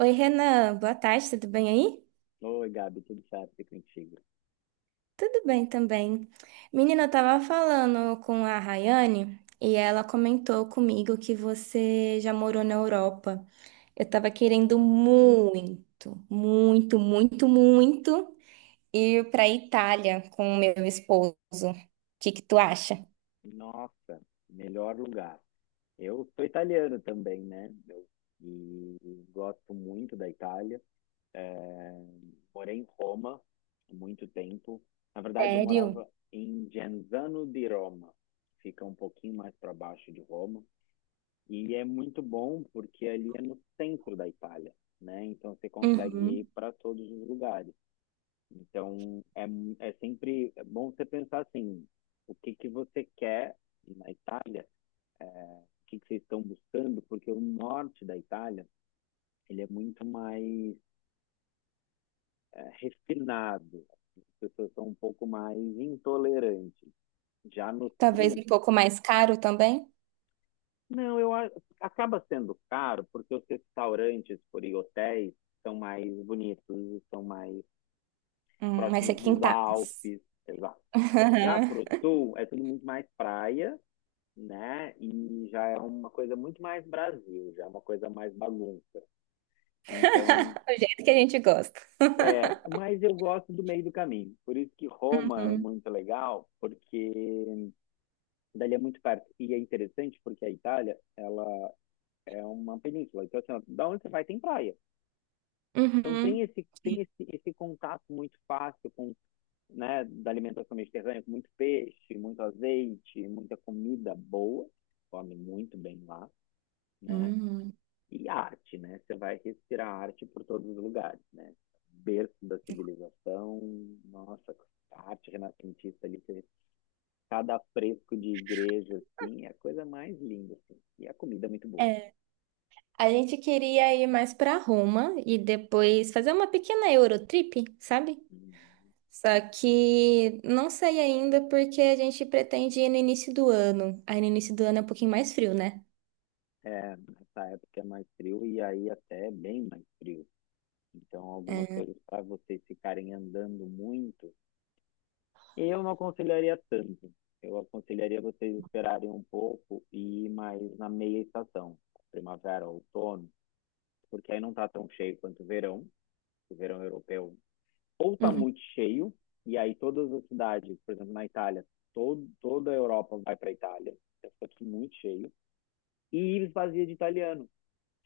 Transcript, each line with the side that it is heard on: right: Oi, Renan, boa tarde, tudo bem aí?
left: Oi, Gabi, tudo certo e contigo?
right: Tudo bem também. Menina, eu tava falando com a Rayane e ela comentou comigo que você já morou na Europa. Eu tava querendo
left: Hum.
right: muito, muito, muito, muito ir pra Itália com o meu esposo. O que que tu acha?
left: Nossa, melhor lugar. Eu sou italiano também, né? Eu, e gosto muito da Itália. É, morei em Roma há muito tempo. Na verdade, eu
right: Sério?
left: morava em Genzano di Roma, que fica um pouquinho mais para baixo de Roma. E é muito bom porque ali é no centro da Itália, né? Então você consegue ir
right: Uhum.
left: para todos os lugares. Então, é, é sempre bom você pensar assim, o que que você quer na Itália, é, o que que vocês estão buscando, porque o norte da Itália, ele é muito mais é, refinado, as pessoas são um pouco mais intolerantes. Já no
right: Talvez
left: sul,
right: um pouco mais caro também.
left: não, acaba sendo caro, porque os restaurantes por aí, hotéis são mais bonitos, são mais
right: Mas é
left: próximos dos
right: quintais.
left: Alpes, exato. Já pro sul, é tudo muito mais praia, né? E já é uma coisa muito mais Brasil, já é uma coisa mais bagunça. Então,
right: Do jeito que a gente gosta.
left: é, mas eu gosto do meio do caminho. Por isso que Roma é
right: Uhum.
left: muito legal, porque dali é muito perto. E é interessante porque a Itália, ela é uma península. Então, assim, ó, da onde você vai tem praia. Então tem
right: Uhum.
left: esse esse contato muito fácil com, né, da alimentação mediterrânea, com muito peixe, muito azeite, muita comida boa. Come muito bem lá, né?
right: Hum.
left: E arte, né? Você vai respirar arte por todos os lugares, né? Berço da civilização, nossa, a arte renascentista ali, cada fresco de igreja, assim, é a coisa mais linda, assim. E a comida é muito boa.
right: É, a gente queria ir mais para Roma e depois fazer uma pequena Eurotrip, sabe? Só que não sei ainda porque a gente pretende ir no início do ano. Aí no início do ano é um pouquinho mais frio, né?
left: É, nessa época é mais frio e aí até é bem mais frio. Então, algumas
right: É.
left: coisas para vocês ficarem andando muito, eu não aconselharia tanto. Eu aconselharia vocês esperarem um pouco e ir mais na meia estação, primavera, outono, porque aí não está tão cheio quanto o verão. O verão europeu ou está
right: Uhum.
left: muito cheio, e aí todas as cidades, por exemplo, na Itália, toda a Europa vai para a Itália, fica aqui muito cheio, e esvazia de italiano.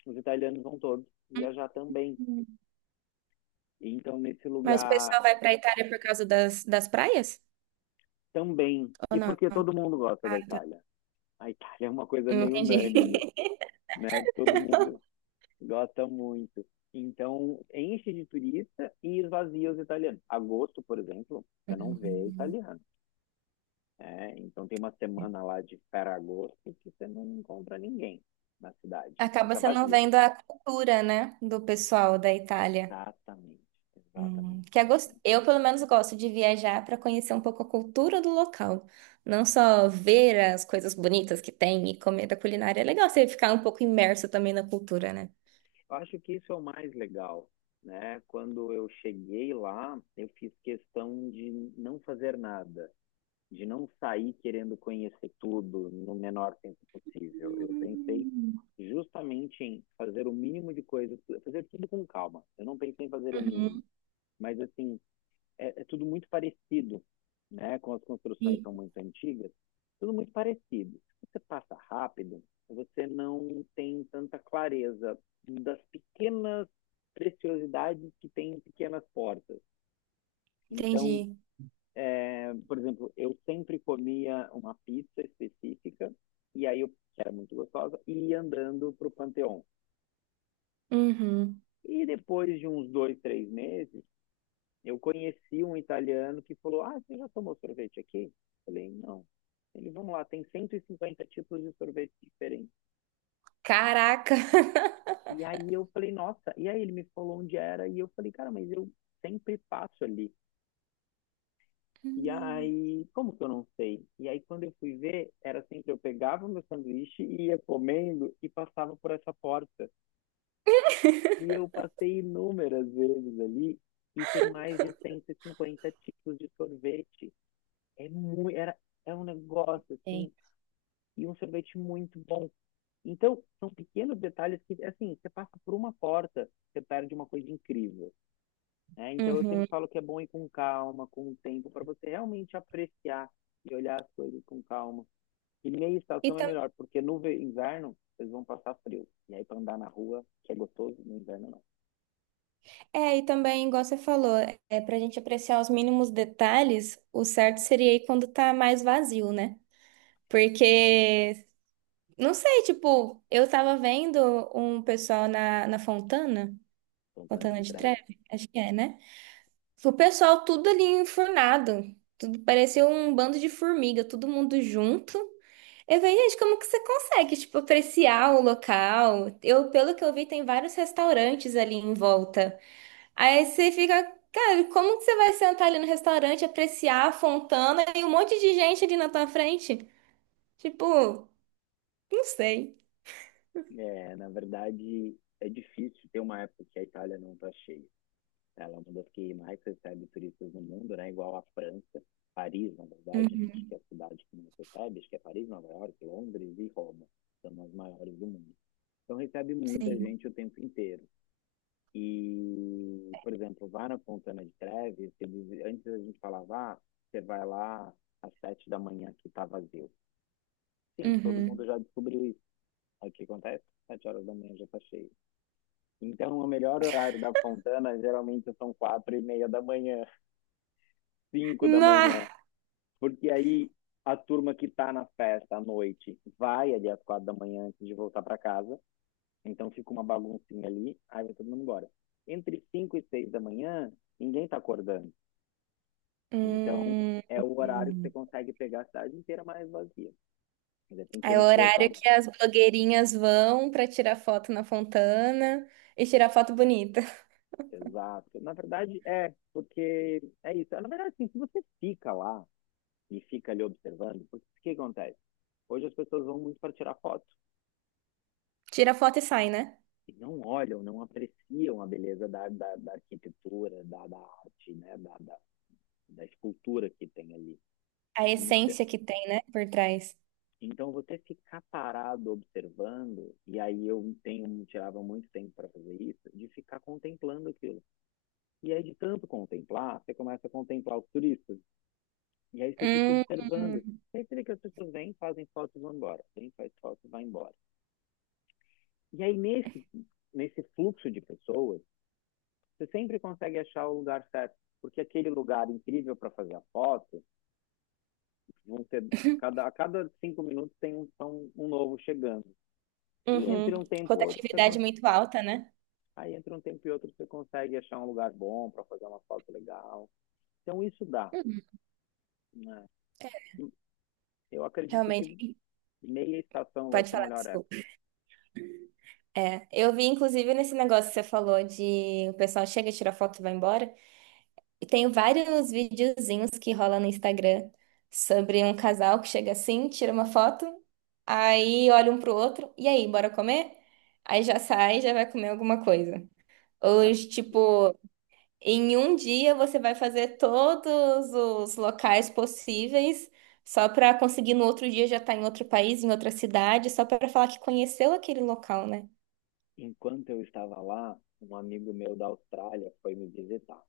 left: Os italianos vão todos viajar também. Então, nesse
right: Mas o
left: lugar
right: pessoal vai para Itália por causa das praias?
left: também.
right: Ou
left: E
right: não?
left: porque todo mundo gosta
right: Ah,
left: da
right: tá.
left: Itália. A Itália é uma coisa
right: Não
left: meio
right: entendi.
left: unânime, né? Todo mundo gosta muito. Então, enche de turista e esvazia os italianos. Agosto, por exemplo, você não vê
right: Uhum.
left: italiano. É, então tem uma semana lá de Ferragosto que você não encontra ninguém na cidade.
right: Acaba
left: Fica
right: você não
left: vazia.
right: vendo a cultura, né, do pessoal da Itália.
left: Exatamente, exatamente.
right: Eu, pelo menos, gosto de viajar para conhecer um pouco a cultura do local. Não só ver as coisas bonitas que tem e comer da culinária. É legal você ficar um pouco imerso também na cultura, né?
left: Eu acho que isso é o mais legal, né? Quando eu cheguei lá, eu fiz questão de não fazer nada, de não sair querendo conhecer tudo no menor tempo possível. Eu pensei
right: Hum.
left: justamente em fazer o mínimo de coisas, fazer tudo com calma. Eu não pensei em fazer o mínimo,
right: Uhum.
left: mas assim, é, é tudo muito parecido, né? Como as construções
right: e-
left: são muito antigas, tudo muito parecido. Se você passa rápido, você não tem tanta clareza das pequenas preciosidades que tem em pequenas portas. Então,
right: Entendi.
left: é, por exemplo, eu sempre comia uma pizza específica, e aí eu, que era muito gostosa, e ia andando para o Panteão.
right: Uhum.
left: E depois de uns 2, 3 meses, eu conheci um italiano que falou: "Ah, você já tomou sorvete aqui?" Eu falei: "Não." Ele, vamos lá, tem 150 tipos de sorvete diferentes.
right: Caraca!
left: E aí eu falei: "Nossa." E aí ele me falou onde era. E eu falei: "Cara, mas eu sempre passo ali. E
right: Hum.
left: aí, como que eu não sei?" E aí, quando eu fui ver, era assim que eu pegava o meu sanduíche e ia comendo e passava por essa porta. E eu passei inúmeras vezes ali e tem mais de 150 tipos de sorvete. É muito, era, é um negócio
right: Tem.
left: assim, e um sorvete muito bom. Então, são pequenos detalhes que, assim, você passa por uma porta, você perde uma coisa incrível, né? Então, eu sempre
right: Uhum.
left: falo que é bom ir com calma, com o tempo, para você realmente apreciar e olhar as coisas com calma. E meia
right: E,
left: estação é
right: tam
left: melhor, porque no inverno, vocês vão passar frio. E aí, para andar na rua, que é gostoso, no inverno não.
right: É, e também, igual você falou, é, para a gente apreciar os mínimos detalhes, o certo seria ir quando tá mais vazio, né? Porque Não sei, tipo, eu tava vendo um pessoal na Fontana,
left: Fontana
right: Fontana
left: de
right: de
left: Trevi.
right: Treve, acho que é, né? O pessoal tudo ali enfurnado, tudo parecia um bando de formiga, todo mundo junto. Eu falei, gente, como que você consegue, tipo, apreciar o local? Eu, pelo que eu vi, tem vários restaurantes ali em volta. Aí você fica, cara, como que você vai sentar ali no restaurante, apreciar a Fontana e um monte de gente ali na tua frente? Tipo, não sei.
left: É, na verdade, é difícil ter uma época que a Itália não tá cheia. Ela é uma das que mais recebe turistas no mundo, né? Igual a França, Paris, na verdade, né? Acho
right: Uhum.
left: que é a cidade que mais recebe, acho que é Paris, Nova York, Londres e Roma, são as maiores do mundo. Então recebe muita
right: Sim.
left: gente o tempo inteiro. E, por exemplo, vá na Fontana de Trevi, eles, antes a gente falava, ah, você vai lá às 7 da manhã que está vazio. Sim, todo mundo
right: Uhum.
left: já descobriu isso. Aí o que acontece? 7 horas da manhã já está cheio. Então, o melhor horário da Fontana geralmente são 4:30 da manhã, cinco da
right: Nah.
left: manhã, porque aí a turma que tá na festa à noite vai ali às 4 da manhã antes de voltar para casa, então fica uma baguncinha ali, aí vai todo mundo embora. Entre 5 e 6 da manhã, ninguém tá acordando. Então,
right: Hum.
left: é o horário que você
right: Hum.
left: consegue pegar a cidade inteira mais vazia. Ainda tem que ter
right: É
left: um
right: o
left: esforço
right: horário
left: a mais.
right: que as blogueirinhas vão pra tirar foto na Fontana e tirar foto bonita.
left: Exato. Na verdade, é, porque é isso. Na verdade, assim, se você fica lá e fica ali observando, porque o que acontece? Hoje as pessoas vão muito para tirar foto.
right: Tira foto e sai, né?
left: E não olham, não apreciam a beleza da arquitetura, da arte, né? Da escultura que tem ali.
right: A
left: Então,
right: essência que tem, né, por trás.
left: então, você ficar parado observando, e aí eu tenho, tirava muito tempo para fazer isso, de ficar contemplando aquilo. E aí, de tanto contemplar, você começa a contemplar os turistas, e aí você fica
right: Hum.
left: observando. E aí você vê que as pessoas vêm, fazem fotos e vão embora. Vêm faz fotos e vai embora. E aí, nesse fluxo de pessoas, você sempre consegue achar o lugar certo, porque aquele lugar incrível para fazer a foto, vão ter cada a cada 5 minutos tem um novo chegando. E
right: Uhum.
left: entre um tempo e outro, você
right: Rotatividade
left: consegue,
right: muito alta, né?
left: aí entre um tempo e outro você consegue achar um lugar bom para fazer uma foto legal. Então isso dá.
right: Uhum.
left: Né? Eu acredito que
right: Realmente,
left: meia estação vai
right: pode
left: ser a
right: falar,
left: melhor
right: desculpa.
left: época.
right: É, eu vi inclusive nesse negócio que você falou de o pessoal chega, tira foto e vai embora. E tenho vários videozinhos que rola no Instagram sobre um casal que chega assim, tira uma foto, aí olha um pro outro, e aí, bora comer? Aí já sai, e já vai comer alguma coisa. Ou, tipo, em um dia você vai fazer todos os locais possíveis só pra conseguir no outro dia já estar em outro país, em outra cidade, só pra falar que conheceu aquele local, né?
left: Enquanto eu estava lá, um amigo meu da Austrália foi me visitar.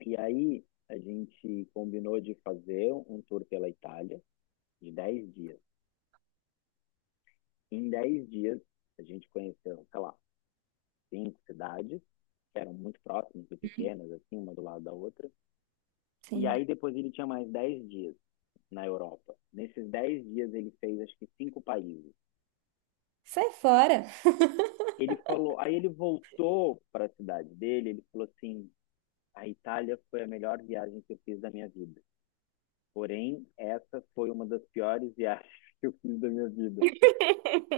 left: E aí a gente combinou de fazer um tour pela Itália de 10 dias. Em 10 dias, a gente conheceu, sei lá, 5 cidades, que eram muito próximas e pequenas, assim, uma do lado da outra. E
right: Sim.
left: aí depois ele tinha mais 10 dias na Europa. Nesses 10 dias ele fez, acho que, 5 países.
right: Sai fora.
left: Ele falou, aí ele voltou para a cidade dele, ele falou assim: a Itália foi a melhor viagem que eu fiz da minha vida. Porém, essa foi uma das piores viagens que eu fiz da minha vida.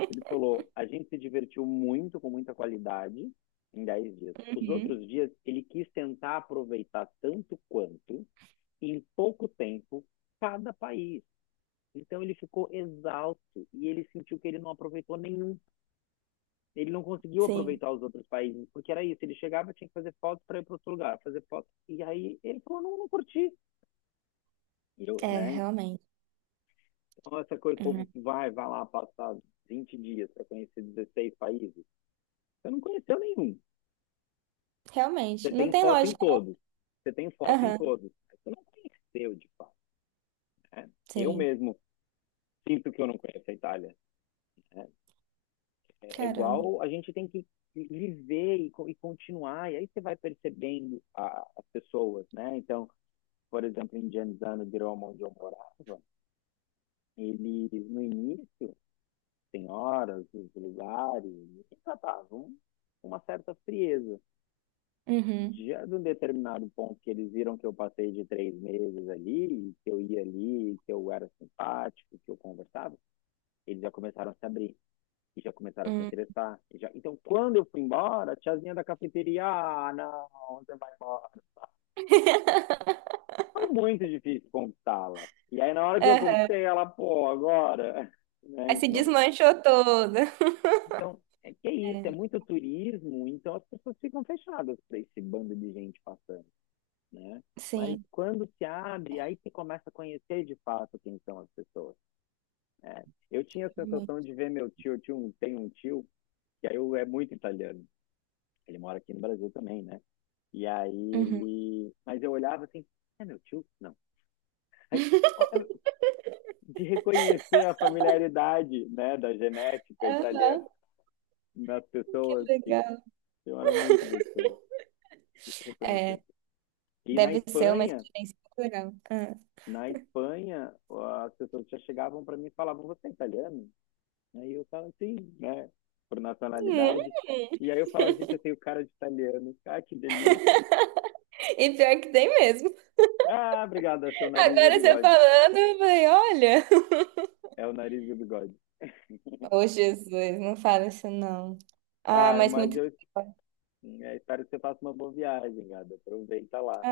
left: Ele falou: a gente se divertiu muito, com muita qualidade, em 10 dias. Os
right: Uhum.
left: outros dias, ele quis tentar aproveitar tanto quanto, em pouco tempo, cada país. Então, ele ficou exausto e ele sentiu que ele não aproveitou nenhum. Ele não conseguiu
right: Sim.
left: aproveitar os outros países, porque era isso. Ele chegava, tinha que fazer fotos para ir para outro lugar, fazer fotos. E aí, ele falou: não, não curti. E eu,
right: É,
left: né?
right: realmente.
left: Então, essa coisa, o povo
right: Hum.
left: vai, vai lá passar 20 dias para conhecer 16 países. Eu não conheceu nenhum. Você
right: Realmente. Não
left: tem
right: tem
left: foto em
right: lógica.
left: todos. Você tem foto em
right: Aham,
left: todos. Mas você não conheceu, de fato. Né? Eu
right: sim.
left: mesmo sinto que eu não conheço a Itália. Né? É, é
right: Caramba.
left: igual a gente tem que viver e continuar. E aí você vai percebendo as pessoas, né? Então, por exemplo, em Genzano di Roma, onde eu morava, ele, no início, senhoras, os lugares, eles tratavam uma certa frieza.
right: Uhum.
left: Já de um determinado ponto que eles viram que eu passei de 3 meses ali, que eu ia ali, que eu era simpático, que eu conversava, eles já começaram a se abrir e já começaram a se
right: Uhum.
left: interessar. Então, quando eu fui embora, a tiazinha da cafeteria, ah, não, você vai embora. Foi muito difícil conquistá-la. E aí, na hora que eu
right: Aham.
left: conquistei ela, pô, agora, né?
right: Aí se
left: Então,
right: desmanchou toda.
left: então é que é isso, é
right: É,
left: muito turismo, então as pessoas ficam fechadas para esse bando de gente passando. Né? Mas
right: sim,
left: quando se abre, aí você começa a conhecer de fato quem são as pessoas. Né? Eu tinha a sensação
right: realmente.
left: de ver meu tio, tem um tio, é muito italiano. Ele mora aqui no Brasil também, né? E aí
right: Uhum.
left: ele. Mas eu olhava assim, é meu tio? Não. Aí, de reconhecer a familiaridade, né, da genética italiana
right: Aham,
left: nas
right: que
left: pessoas, e
right: legal.
left: eu era muito gostoso de reconhecer. E na
right: Deve ser uma
left: Espanha,
right: experiência muito legal. Ah.
left: na Espanha, as pessoas já chegavam para mim e falavam: "Você é italiano?" Aí eu falava: "Sim", né? Por
right: Hum,
left: nacionalidade. E aí eu falava: "Gente, eu tenho cara de italiano. Ah, que delícia.
right: e pior que tem mesmo.
left: Ah, obrigado. Acho que é o nariz e o
right: Agora você
left: bigode."
right: falando, eu falei, olha.
left: É o nariz e o bigode.
right: Ô, Jesus, não fala isso não. Ah,
left: Ah,
right: mas
left: mas
right: muito.
left: eu é, espero que você faça uma boa viagem, gado. Aproveita lá.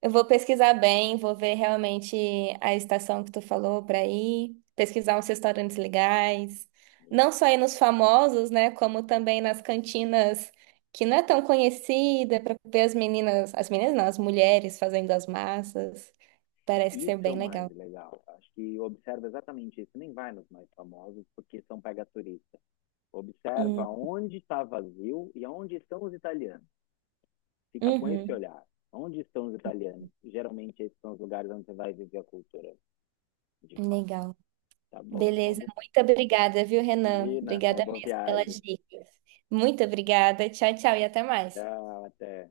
right: Eu vou pesquisar bem, vou ver realmente a estação que tu falou para ir, pesquisar uns restaurantes legais, não só ir nos famosos, né, como também nas cantinas que não é tão conhecida, para ver as meninas não, as mulheres fazendo as massas. Parece que ser
left: Isso é
right: bem
left: o mais
right: legal.
left: legal. Acho que observa exatamente isso. Nem vai nos mais famosos, porque são pega turista. Observa
right: Hum.
left: onde está vazio e onde estão os italianos. Fica com esse
right: Uhum.
left: olhar. Onde estão os italianos? Geralmente esses são os lugares onde você vai viver a cultura, de fato.
right: Legal.
left: Tá bom? Uma
right: Beleza,
left: boa...
right: muito obrigada, viu, Renan?
left: Gina, uma
right: Obrigada
left: boa
right: mesmo pelas
left: viagem.
right: dicas. Muito obrigada. Tchau, tchau e até mais.
left: Tchau, até.